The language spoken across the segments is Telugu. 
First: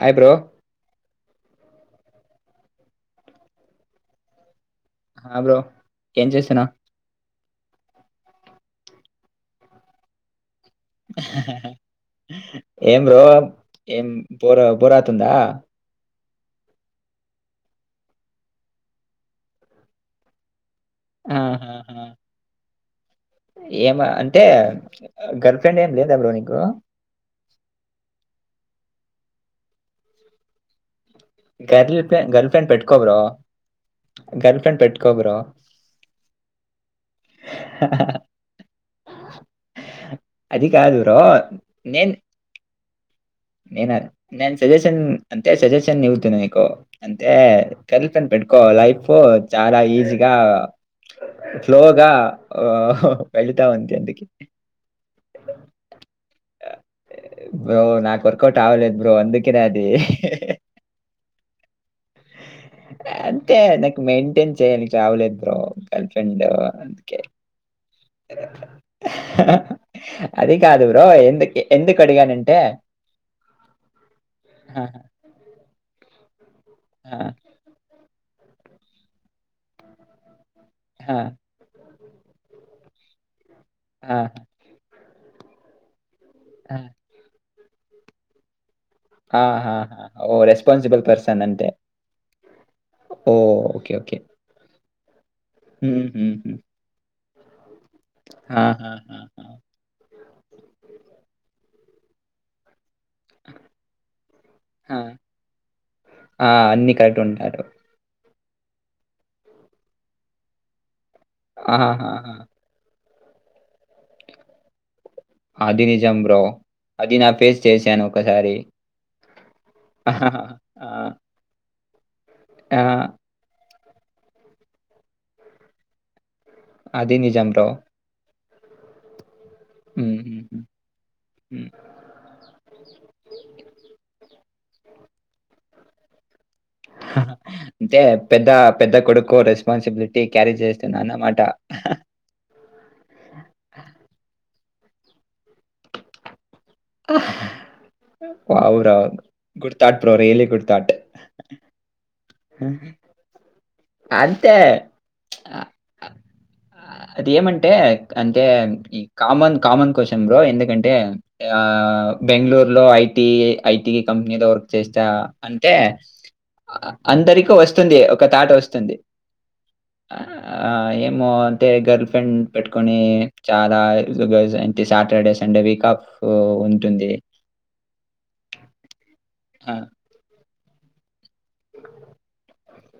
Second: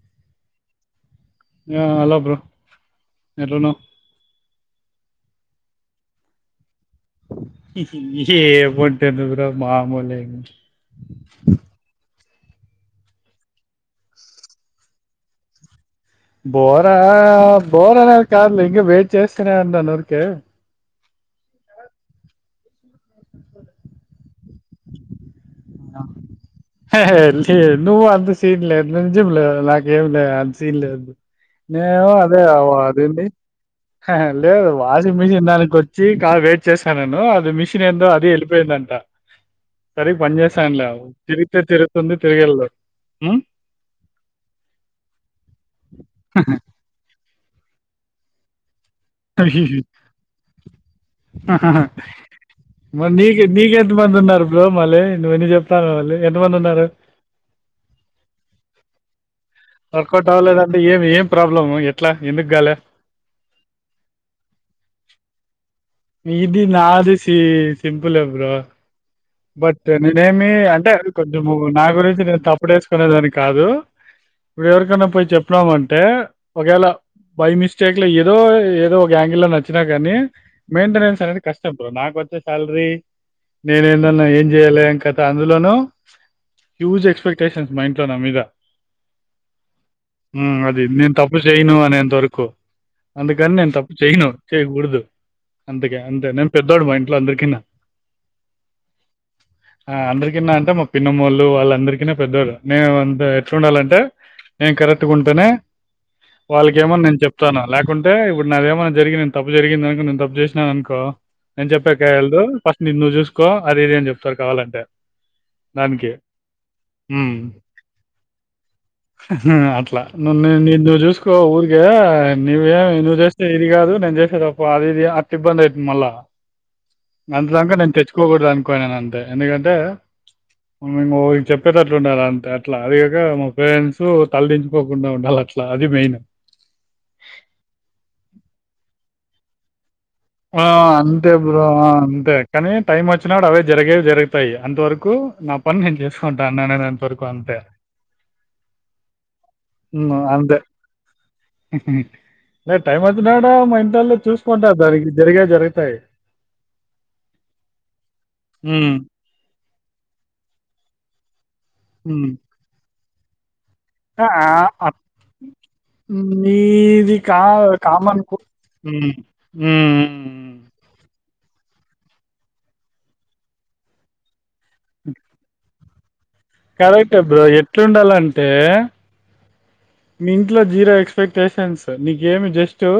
Hi bro. ఆ హలో బ్రో ఎట్లునవ్. ఆ బ్రో ఏం చేస్తున్నావ్. ఏముంటుంది రా మామూలే. హహహ ఏం బ్రో ఏం బోరా బోరావుతుందా. బోరా బోరా అనేది కాదులే ఇంకా వెయిట్ చేస్తూనే ఉంటాను ఊరికే. ఆహా ఆహ్. ఆ గర్. హే లే నువ్వు అంత సీనుల్లే. నజిమ్లే నాకే ఏం లే అంత సీన్లేదు. గర్ల్ నేను ఫ్రెండ్ అదే గర్ల్ ఫ్రెండ్ పెట్టుకో అది బ్రో ఏంది గర్ల్ లేదు ఫ్రెండ్ పెట్టుకో వాషింగ్ బ్రో మిషిన్ దానికి వచ్చి కా వెయిట్ చేస్తా నేను. అది మిషన్ ఏందో అది వెళ్ళిపోయిందంట సరిగ్ పని చేస్త అది కాదు లవ్ బ్రో తిరిగితే తిరుగుతుంది తిరిగెలు. నేన నేను సజెషన్ అంతే సజెషన్ ఇవుతును నీకు. ఏ కలితను పెట్టుకో లైఫ్. చాలా ఈజీగా ఫ్లోగా మరి నీకు వెళుతా ఉంది నీకెంతమంది అందుకే ఉన్నారు బ్రో మళ్ళీ నువ్వు విన్ని చెప్తానవ్ మళ్ళీ ఎంతమందున్నారు. అ లేద్ బ్రో అందిక్ కిరాదె ఏం ఏం ప్రాబ్లం ఎట్లా ఎందుకు గాలే అంతే నాకు మెంటేన్ చేయనికి చావలేద్ బ్రో గర్ల్ ఫ్రెండ్ ఇది నాది అందుకే. సేమ్ సెమ్ ప్పులే బ్రో బట్ నేనేమి అది కాదు అంటే బ్రో కొంచెము ఎందుకు నా గురించి నేను ఎందుకడిగానంటే తప్పుడు వేసుకునే దానికి కాదు, ఇప్పుడు ఆ! ఎవరికన్నా పోయి చెప్పినామంటే ఒకవేళ ఆ! బై మిస్టేక్, ఇట్లా ఏదో ఏదో ఒక యాంగిల్లో లో నచ్చినా కానీ ఆ! మేంటెనన్స్ అనేది కష్టం బ్రో నాకు వచ్చే సాలరీ నేనే ఆ! దాన్లో ఏం చేయాలె ఏం కత్ అందులోను ఆ! హ్యూజ్ ఎక్స్పెక్ట్ టేషన్స్ మా ఇంట్లో నా మీద ఆహాహా! ఓహ్! హ్మ్ అది రెస్పాన్సిబుల్ నేను తప్పు పర్సన్ అంతే. చేయను అనేంత వరకు అందుకని ఓహ్! నేను ఓకే. తప్పు ఓకే. చేయను చేయ్యకూడదు. అంతేగ అంతే నేను హుహుహు. పెద్దోడు మా ఇంట్లో అందరికి కినా ఆహాహాహా! ఆ అందరి కన్నా అంటే మా పిన్నమ్మ వాళ్ళు వాళ్ళందరు రి కన పెద్దోడు నే వన్ దే ఎట్లుండాలంటే నేను ఆ! కరెక్ట్ ఉంటేనే ఆ! అన్నీ వాళ్ళకేమని నేను కరెక్ట్ చెప్తానా ఉంటారు. లేకుంటే, ఇ నాదేమైన్నా జరిగి నే తప్పు జరిగింది నేను తప్పు చేసినాను అనుకో నేను ఆహాహాహా! చెప్పాకయలదు ఫస్ట్ నిన్ను నువ్వు చూస్ కో అది ఇది అని చెప్తా కావాలంటే అది దానికి నిజం బ్రో అది నా ఉమ్. ఫేస్ చేసాను ఒకసారి అహ్హ హా ఆ యా ఐమ్ ఆ, నువ్వేమి నువ్వు చేస్తే ఏది కాదు నేను చేసేతప్పు అది ఇది అట్ల ఇబ్బంది అయితుంది మళ్ళా అదీ నిజం బ్రో పోకూడదు అనుకో నెను అంతే ఎందుకంటేం హుహుహు. మేము హ్మ్. చెప్పేటట్లు ఉండాల అంతే అట్లా అది కాక మా పేరెంట్సు. తల దించుకోకుండా ఉండాల అట్లా అది మెయిన్ అంటే పెద్ద పెద్ద కొడుకు రెస్పాన్సిబిలి ఆ అంతే బ్రో అంతే కానీ టైం వచ్చినాడు అవే జరిగేవి జరుగుతాయి అంతవరకు నా పని నేను చేస్సాను [unintelligible] రాన్నంత వరకు అంతే వావ్ రా good thought bro hmm really అంతే గుడ్ థాట్. హుహ్ టైం వచ్చిన [inaudible] నన్ను చూసుకుంటారు దరిగి ఆ ఆ అది ఏమంటే అంటే హ్మ్. ఈ కామన్ కామన్ క్వశ్చన్ బ్రో ఎందుకంటే ఆ హ్మ్. బెంగళూరులో ఐ టీ ఐటి ఆ! కంపెనీలో వర్క్ ఆహ్, అప్ చేస్తా అంటే అందరికి వస్తుంది, ఒక థాట్ వస్తు ఉంహ్ ఊ ఊ ఉ ఏమో అంటే గర్ల్ ఫ్రెండ్ పెట్టుకొని చాలా [inaudible] [inaudible] టే సాటర్డే సండే వీకాఫ్, కరెక్టే బ్రో ఎట్లుండాలంటే ఆ మీ ఇంట్లో జీరాక్స్ ఎక్స్పెక్టేషన్స్ నీకేమి జస్ట్ టో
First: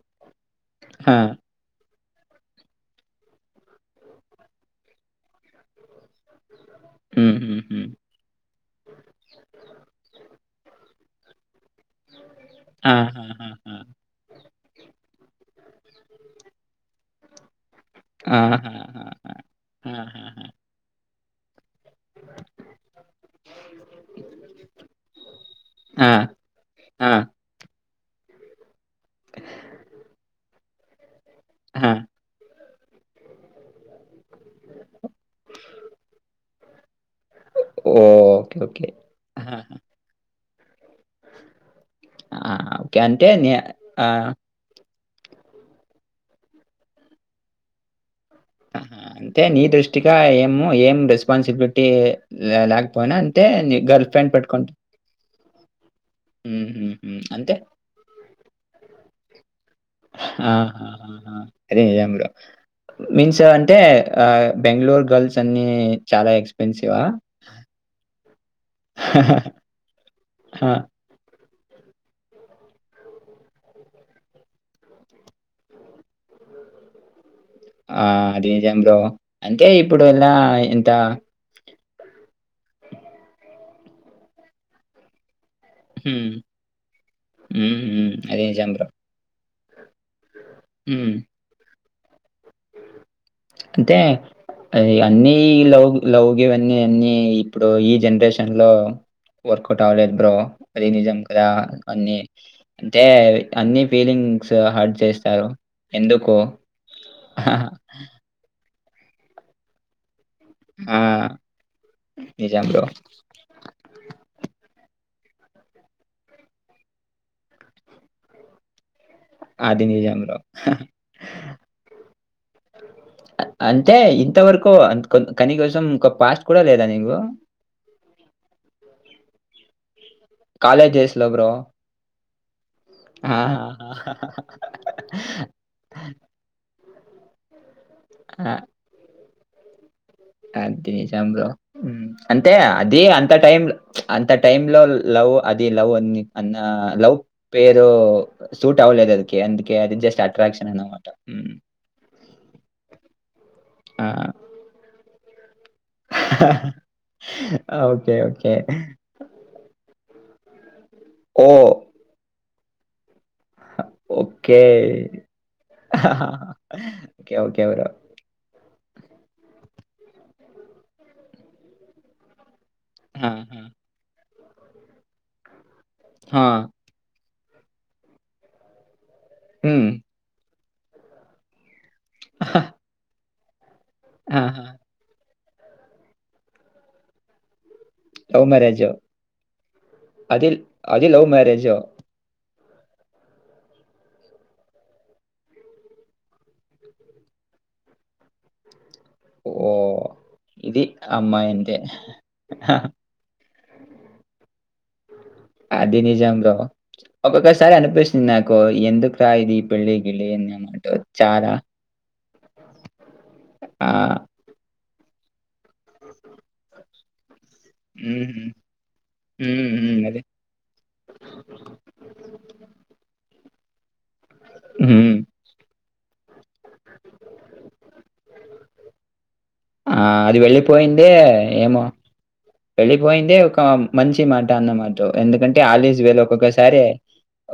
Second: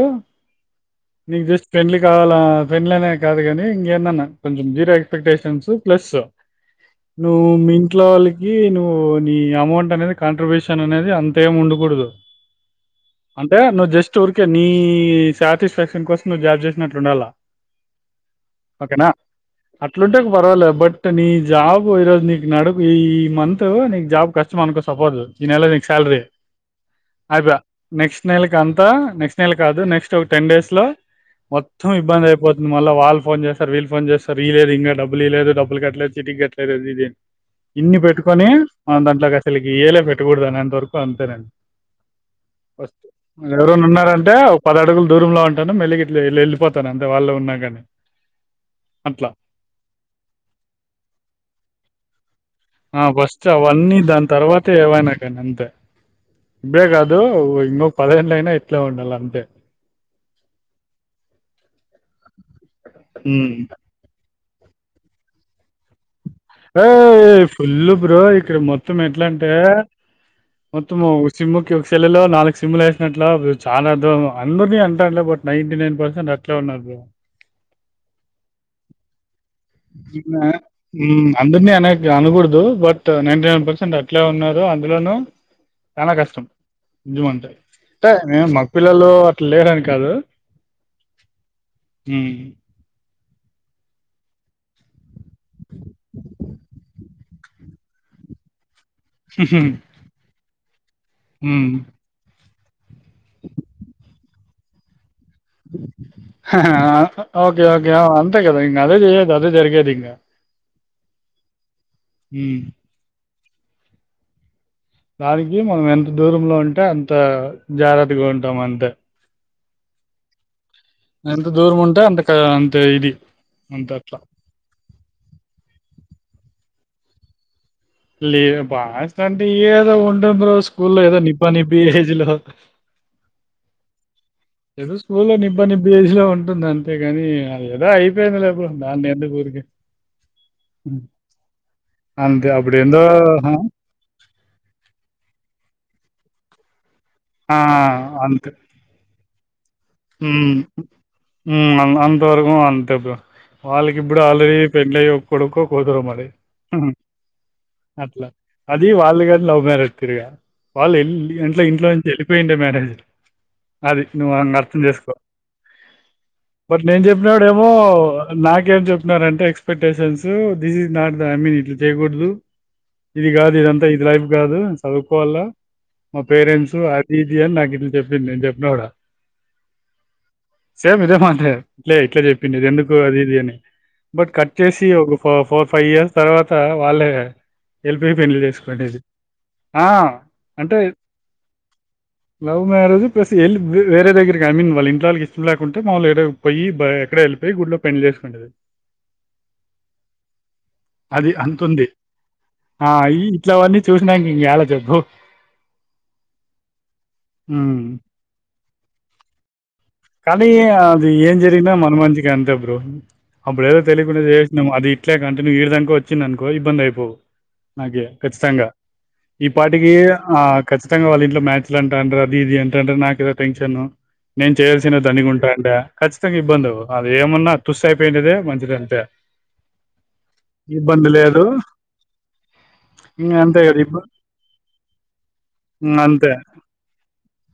నీకు జస్ట్ ఫ్రెండ్లీ కావాల పెండ్లనే కాదు కాని ఇంకేన్నాన్నా కొంచెం జీరో ఎక్స్పెక్టేషన్స్ ప్లస్ హ్మ్. నువ్వు హ్మ్. మీ హ్మ్. ఇంట్లో వాళ్ళ ఈ నువ్వు నీ అమౌంట్ అనేది కాంట్రిబ్యూషన్ అనేది అంతేం ఉండ కూడదు. అంటే ఆహాహాహా! నువ్వు జస్ట్ ఊరి కే నీ సాటిస్ఫాక్షన్ కోసం నువ్వు జాబ్ చేసినట్లు ఉండాల. ఆహాహా! ఓకేనా అట్లుంటే ఆహాహా! పర్వాలే బట్ కని జాబ్ కు ఈ రోజు నీకు నడుగు ఈ మంత్ నీకు జాబ్ కష్టం అనుకో సపోసు ఈ నెల నీకు ఆ! సాలరీ, ఆ! అయిపాయే నెక్స్ట్ నెలకి అంతా, నెక్స్ట్ నెల కాదు. నెక్స్ట్ ఒ టెన్ డేస్ లో ఆ! మొత్తం ఇబ్బంది అయిపో మళ్ళ వాళ్ళు ఫోన్ చేస్తారు, వీళ్ళు ఫోన్ చేస్తరు. ఇయలేదు ఇంగా డబ్బులు ఇయ లేదు, డబ్బులు కట్లేదు, చిట్టీకి కట్లేదు అది ఇది అని. ఇన్ని పెట్టుకొని ఓకే. ఓకే. మన దాంట్లోకి అసలుకి ఆహాహా! ఏలే పెట్టకూడ అంత వరకు ఆ! ఓకే. ఫస్ట్ అంటే నే ఎవరన్నా ఆ! ఉన్నారంటే ఒ పది అడుగులు దూరం లో ఉంటాను. మెల్లిగా ఇట్లా వెళ్ళిపోతాను. అంతే వాళ్ళు ఉన్నాగాని. అంతే నీ దృష్టిగా ఏమో ఏం రెస్పాన్సిబిలిటీ ఆ లేకపోయినా అంటే ఫస్ట్ నీ అవన్నీ గర్ల్ ఫ్రెండ్ దాని తర్వాత పెట్టుకుంటే ఏవైనా కానీ ఇంక హ్మ్. హ్మ్. ఇబ్బుడేగాదు హ్మ్. అంటే ఇంగా పదేలైన ఇట్లే ఉండల అంతే ర్ మీన్స్ ఉమ్. అంటే ఆ బెంగళూరు గర్ల్స్ అన్ని రో ఫుల్ బ్రో ఇక్కడ మొత్తం ఎట్లా అంటే ఆ! మొత్తం సిమ్ కి ఒక సెల్ లో నాలుగు సిమ్లు వేసినట్ల చాలా అర్థం. అందరినీ అంటాలే బట్ నైంటి నైన్ పర్సెంట్ అట్లానే ఉన్నారు బ్రో. ఆ అదిజాతాం అంటే ఇప్పుడు ఎలా ఎంత అనుగుడు దు బట్ నైంటినైన్ పర్సంట్ అట్లే ఉన్నారు అందులోనూ చానా హ్మ్. కష్టం నిజము అంటే హ్మ్. హ్మ్. అంటేే అది మగ నిజం బ్రో. పిల్లలు లేరని కాదు హ్మ్ హ్మ్ అంటే ఇగ అన్ని ఈ లౌవ్ గివ్ అన్నీ ఇప్పుడు ఈ జనరేషన్లో వర్కౌట్ అవ్వలేదు బ్రో అది నిజం కద హ్మ్ అన్ని అంటే అన్ని ఫీలింగ్ స్ చేస్ హా హా ఓకే ఓకే అంతే కదా ఇంక అదే చేయదు అదే జరిగేది ఇంకా ఆ హ్మ్ నిజం బ్రో దానికి మనం ఎంత దూరంలో ఉంటే అంత జాగ్రత్తగా ఉంటాం అంతే అది నిజం బ్రో ఎంత దూరం ఉంటే అంత అంత్ అంటే ఇంతవరకు కొం కనీ కోసం ఒక పాస్ట్ కూడా లేదా నీకు ఇగో లేదు పాస్టంటే ఏదో ఉ లేదా బ్రో స్కూల్ కాలేజ్ లో ఏదో డేస్‌లో నిబ్బా బ్రో. నిబ్బి ఏజ్ లో ఆ! ఏదో స్కూల్లో నిబ్బ నిబ్బి ఏజ్ లో ఉంటుందం అంతేగాని ఆ ఏదో అయిపోయిందిలే ఆ! బ్రో దాన్ని ఎందుకు ఊరి అ [inaudible] అది నిజం బ్రో అంతే అంటే అది అప్పుడేందో అంత ఆ! టైం లో అంత టైంలో లవ్ అది లవ్ అన్ని అన్నా లవ్ ఆ! పేరూ సూట్ అవ్వ లేదది. కేంది మ్మ్ హ్మ్ అంతవరకు అంతే బ్రో వాళ్ళకి ఆ! ఇప్పుడు ఆల్రెడీ పెళ్ళి అయ్యి కొడుకు పోతావ మరి ఓకే. అట్ల ఓకే. అది వాళ్ళు గూడ లవ్ మ్యారేజ్ క్రియా వాళ్ళువెళ్ వెళ్ళి ఇంట్ ఓహ్! ఇంట్లో నుంచి వెళ్ళిపోయి మే [inaudible] అది నువ్వు నన్ను ఓకే. అర్థం చేసుకో, బట్ నేను ఓకే. చెప్పినావిడేమో ఓకే ఏమో బ్రో. నాకేం చెప్పు న్నారంటే expectations this is not the I mean ఇట్ల చేయకూడదు. ఇదిగాదు ఆహా! ఇదంతా ఇదిలా గాదు నేను చదువుకోవాలా మా ఆ! పేరెంట్సు అది ఇది అని నాకు ఇట్లా చెప్పింది. నేను చెప్పినా కూడా హ్మ్ సేమ్ ఇదే మాటే ఇట్లే ఇట్ల చెప్పింది ఇది ఎందుకు అది ఇది అని బట్ కట్ ఆహా! చేసి ఓ ఫో ఫోర్ ఫైవ్ ఇయర్స్ తర్వాత వాళ్ళే ఎల్పి పెళ్లి లవ్ మేరేజో చేసుకునేది ఆ, అది అంటే అది లవ్ మేరేజో లవ్ మ్యారేజు ప్లస్ ఎళ్ళ్ వేరేదగ్గరకి ఐ మీన్ వాళ్ళ ఇంట్లో వాళ్లకి ఇష్టం లేకుంటే మామూలుగా ఎక్కడికో పోయి ఎక్కడో వెళ్ళిపోయి గుళ్లో పెళ్లి చేసుకొంటది. ఓ ఇది అది అమ్మాయంటే అంతుంది ఆ ఈ ఇట్లావన్నీ చూసినాక ఇం ఎలా చ అది నిజం బ్రో ఒక్కొక్కసారి హ్మ్. అనిపిస్తుంది నాకు ఎందుకో ఎందుకురా ఇది పెళ్లి గిళ్ళి కానీ అని అన్నట్టు అది ఏం చాలా జరిగినా మన మంచికే అంతే బ్రో అప్పుడు ఏదో ఆ తెలియకుండా చేసినమ్ అది ఇట్లే కంటిన్యూ ఈడిదాక వచ్చింది అనుకో ఇబ్బంది అయిపోవు నాకి ఉమ్, ఖచ్చితంగా ఈ ఉమ్, పాటికి ఉమ్, అదే ఆ ఖచ్చితంగా వాళ్ళ ఇంట్లో మ్యాచ్లు అంట అంటారు అది ఇది ఏంటంటే నాకుడ టెన్షను నేను చేయాల్సిన దండిగుంటాండా. ఖచ్చితంగా ఇబ్బంది. అది ఏమున్నా తుస్సయిపోయిండేదే మంచిదంతే. ఆ అది వెళ్ళిపోయిందే ఇబ్బంది లేదు. ఏమో వెళ్ళిపోయిందే ఒక ఇంగంతే కదా! ఇబ్బ మంచి మాట అన్నమాట ఎందుకంటే ఆలీజ్ హ్మ్. వెల్ అంతే. ఒక్కొక్కసారి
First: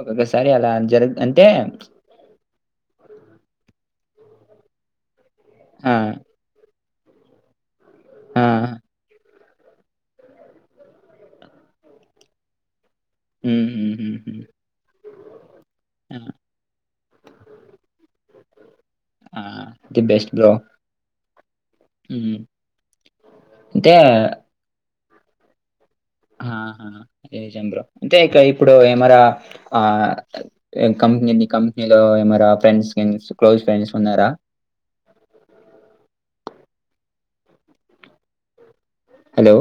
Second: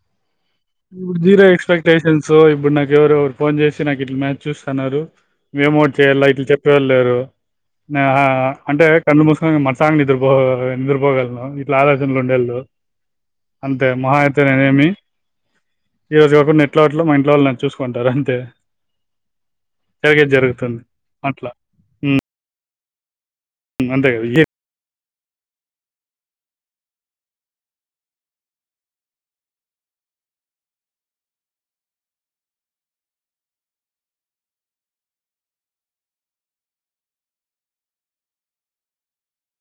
ఒక్కొక్కసారి అలా జరుగ తాంటే స్టేషన్స్ ఇప్పుడు నాకువరు ఫ పోన్ చేసి నాకు ఇట్ల మ్యాచ్ చూస్తున్నారు మేమోట్ ఆ, చేయాలి ఇట్లు చెప్పేవాల్లు తరు ఆ ఆ అంటే కన్ను మూసుకు మరసాంగలు నిద్రపో నిద్రపోగలను ఇట్లా ఆలోచనలు ఉండేళ్ళు ఉమ్, అంతే ఉమ్, ఉమ్, మహాయతే ఉమ్, నేనేమి ఈ ఆ, రోజుగాకు నెట్లాట్ ఇట్లో మా ఇంట్లో వాళ్ళ చూసుకుంటారు అంతే ఆ ది బెస్ట్ జరిగేది బ్రో జరుగుతుంది అట్లా ఉమ్, హ్మ్ ఇంటే అంతే కదా ఏ- నిజం బ్రో అంటే ఇడ ఇప్పుడు ఏమరా ఆ కంపెనీ కంపెనీలో ఏరా ఫ్రెండ్స్ క్లోజ్ ఫ్రెండ్స్ ఉన్నారా hello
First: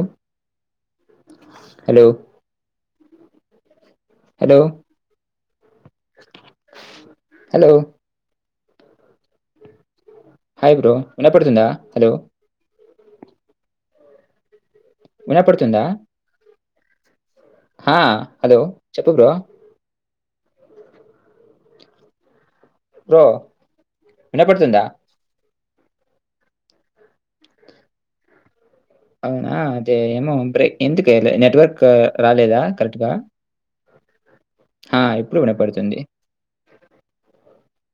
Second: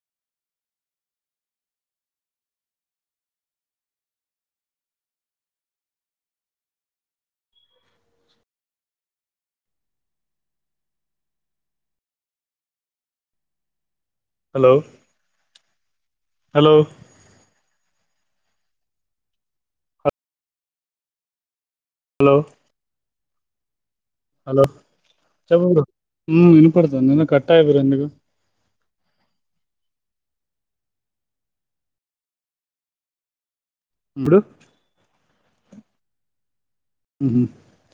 hello hello hello hi bro వినపడుతుందా హలో హలో విన పడుతుందా హలో హ హలో చెప్ప బ్రో హలో బ్రో వినపడుతుందా చ ఇనుపడుతుా నన్న కట్టాయి బరా అందుకు అవునా అదే తే ఏమోే ఎందుకు నెట్వర్క్ రాలేదా కరెక్ట్గా బ్రో ఆ ఇప్పుడు వినపడుతుంది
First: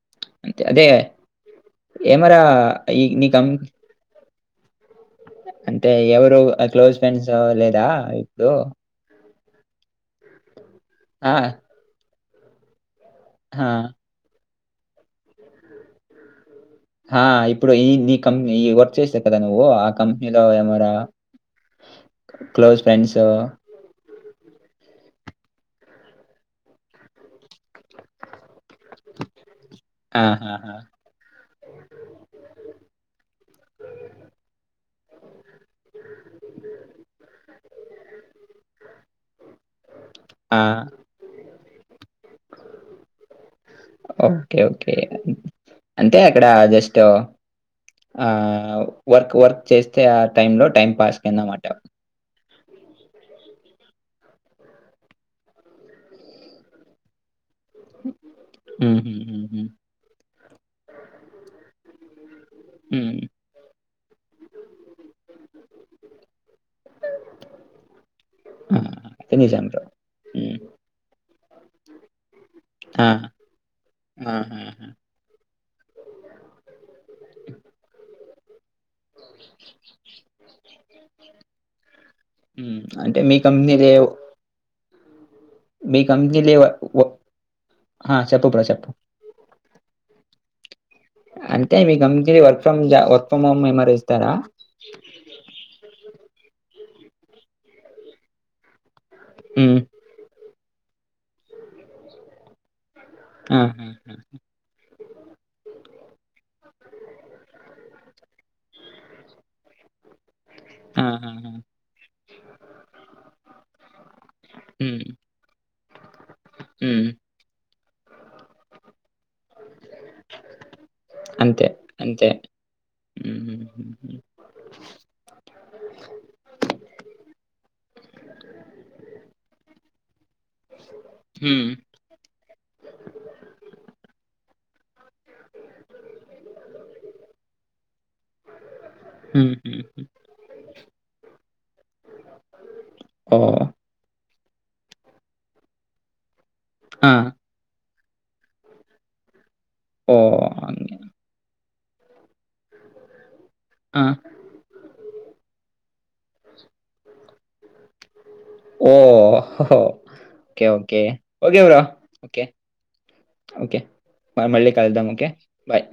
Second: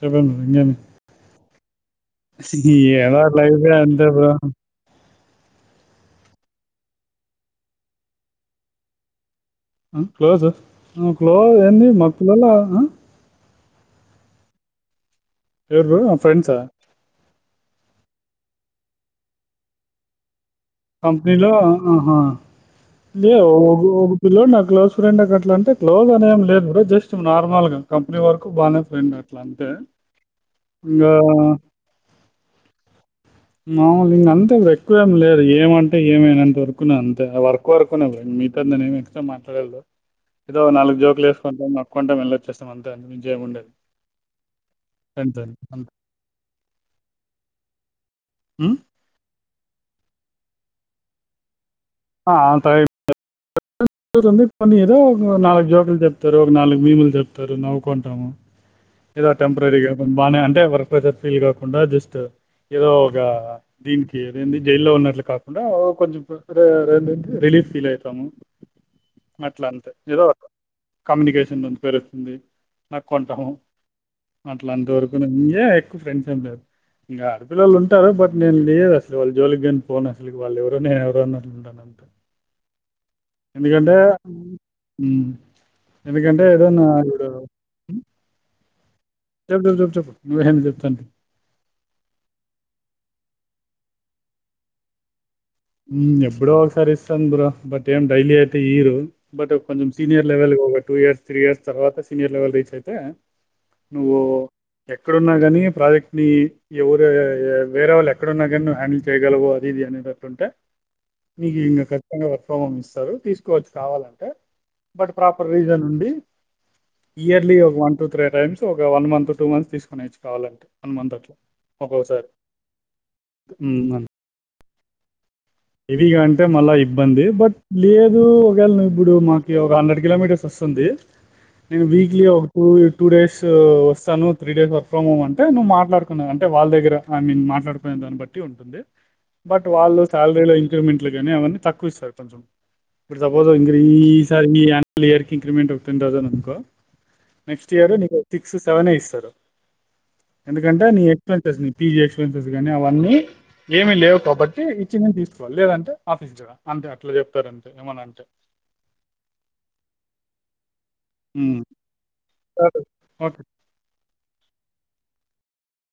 మ్మ్ అంతే మ్మ్ [inaudible] అదే ఏమరా ఈ నీ కం ఎదోటయిపోయా అంతే పో అంటే ఎవరు క్లోజ్ ఫ్రెండ్స్ లేదా ఇప్పుడు క్లోజ్ ఆ క్లో ఎన్ని మ పులిలో ఉంది హా ఎవరు నా ఫ్రెండ్సా ఆ ఇప్పుడు ఈ నీ కంపెనీ ఈ వర్క్ చేసా కదా నువ్వు ఆ కంపెనీ కంపెనీలో ఆహా క్లోజ్ ఫ్రెండ్స్ లే ఎద్ బ్రో నా క్లోజ్ ఫ్రెండ్ అట్లంటే క్లోజ్ అనే ఏం లేదు బ్రో జస్ట్ నార్మల్గా కంపెనీ వరకు బానే రండి అట్లా అంటే ఆహాహా ఇంగా మాముల్ అంతే బ్రో ఎక్కువేం లేదు ఏమంటే ఏమి అనేంత వరకునే అంతే వర్క్ వరకునే మీతో ఏం ఎక్ మాట్లాడల్లే ఆ ఇదో నాలుగు జోక్ లేస్ పొద్దున్నే కొంటా వెళ్ళొచ్చేస్తా అంతే అంతకు మించి ఏముండదు ఓకే ఓకే ఫ్రెండ్స్ అంతే అంతే ఆక్కడ జస్ట్ ఆ ఉం? వర్క్ వర్క్ చేస్తే ఆ టైమ్ లో టైమ్ పాస్ కింద మట ఆ, అంత ఒక ఏదో నాలుగు జోక్లూ చెప్తారు ఒక నాలుగు మీములు చెప్తారు తో నవ్వుకుంటాము ఉహు ఏదో ఉహు ఉమ్ ఉమ్, టెంపరరీ బాగానే అంటే వర్క్ ఫీల్ కాకుండా జస్ట్ ద ఏదో ఉమ్, ఉమ్. ఒకగా దీనికి ఏదైంది జైల్లో ఉన్నట్లు కాకుండా కొంచెం కో రిలీఫ్ ఫీల్ అయితాము ఆ అయితే నిజం అట్లా బ్రో అంతే ఏదో ఒక ఉమ్ కమ్యనికేషన్ ందు పెరుస్తుంది ఆ నాక్కొంటాము ఆహా అట్లా అంతవరకు ఇంగేం ఎక్కువ ఫ్రెండ్స్ ఎంలేరు ఇంగా ఆడపిల్లలు ఉంటారు బట్ ఇంగేమీ వేరే అసలు వాళ జోలికిగని పోను అసల్కి వాళ్ళ ఎవరో నేన్ ఎవరో అన్ మ్మ్ అంటే మీ కంపెనీ లేవ్ మ్మ్ మీ కంపెనీ లే హ చెప్పప్ప చెప్పు చెబ్ప్ చె చెప్ చెప్ నె చెప్తుంది అంటే మీకు అంటె work from work from home ఏమర ఇస్తారా హ్మ్ ఎప్పుడో ఒకసారి ఇస్తస్తంద బ్రో బట్ ఏం డైలీ అయితే ఈరు బట్ ఉమ్ కొంచెం సీనియర్ లెవెల్కి ఒకటి టూ ఇయర్స్ తీ ఇయర్స్ తర్వాత సీనియర్ లెవెల్ రీచ్ అయితే ఆహా నువ్వు ఎక్కడున్నా కాని ప్రాజెక్ట్ ని ఎవరు ఏ ఏ వేరే వాళ్ళు ఎక్కడున్న గని నువ్వు హ్యాండిల్ చేయగలవు అది ఇది అనేది అంటుంటే మీ ఆహాహా ఇ ఖచ్చింగా వర్క్ ఫ్రమ్ హోమ్ ఇస్తారు తీసుకోవచ్చు కావాలంటే ఉమ్ బట్ ప్రాపర్ రీజన్ ఉండి ఉమ్ ఇయర్లీ ఒక వన్ టూ త్రీ టైమ్స్ ఒక వన్ మంత్ టూ మంత్స్ తీసుకొని ఇచ్చి కావాలంటే వన్ మంత్ అట్లా అంతే ఒక్కొసారి అంతే ఉమ్ ఉమ్ ఉమ్ అ ఇదిగా అంటే మళ్ళా ఇబ్బంది బట్ లేదు ఒకవేళ నువ్వు ఇప్పుడు మాకి ఒక హండ్రెడ్ కిలోమీటర్స్ వస్తుంది ఉమ్ నేను వీక్లీ ఒక టూ టూ డేస్ వస్తాను త్రీ డేస్ వ వర్క్ ఫ్రమ్ హోమ్ అంటే నువు మాట్లాడుకున్నాం అంటే వాళ్ళ దగ్గర ఐ మీన్ మాట్లాడుకునే దాన్ని బట్టి ఉంటుంది ఉమ్, బట్ ఉమ్, వాళ్ళు ఉమ్. శాలర్ వేల ఇంక్రిమెంట్ లో గానీ అవన్నీ తక్కువ ఇస్తరు కొంచెం ఇప్పుడు సపోజ్ ఓ ఇంక్రి ఈ ఈ సారి మీ అన్యుల్ ఇయర్ కి ఇంక్రిమెంట్ ఒక టూ తౌసండ్ ఆ నెక్స్ట్ ఇయర్ నెక్ [unintelligible] తిక్స్ సెవెనే ఇస్తారు ఓ ఎందుకంటే అంగ- నీ ఎక్మెంటేషన్ పీ జి ఎస్ [unintelligible] గానీ అవన్నీ ఏమి ఆ లేవు కాబట్టి ఇచ్చినది తీస్ [unintelligible] లేదంటే ఆఫిజ్ రా అంతే అట్లా చెప్తారంతే ఏమన అంటే కే ఒకే బ్రో ఒకే ఓకే మనం మళ్ళీ కలుద్దాం ఓకే బాయ్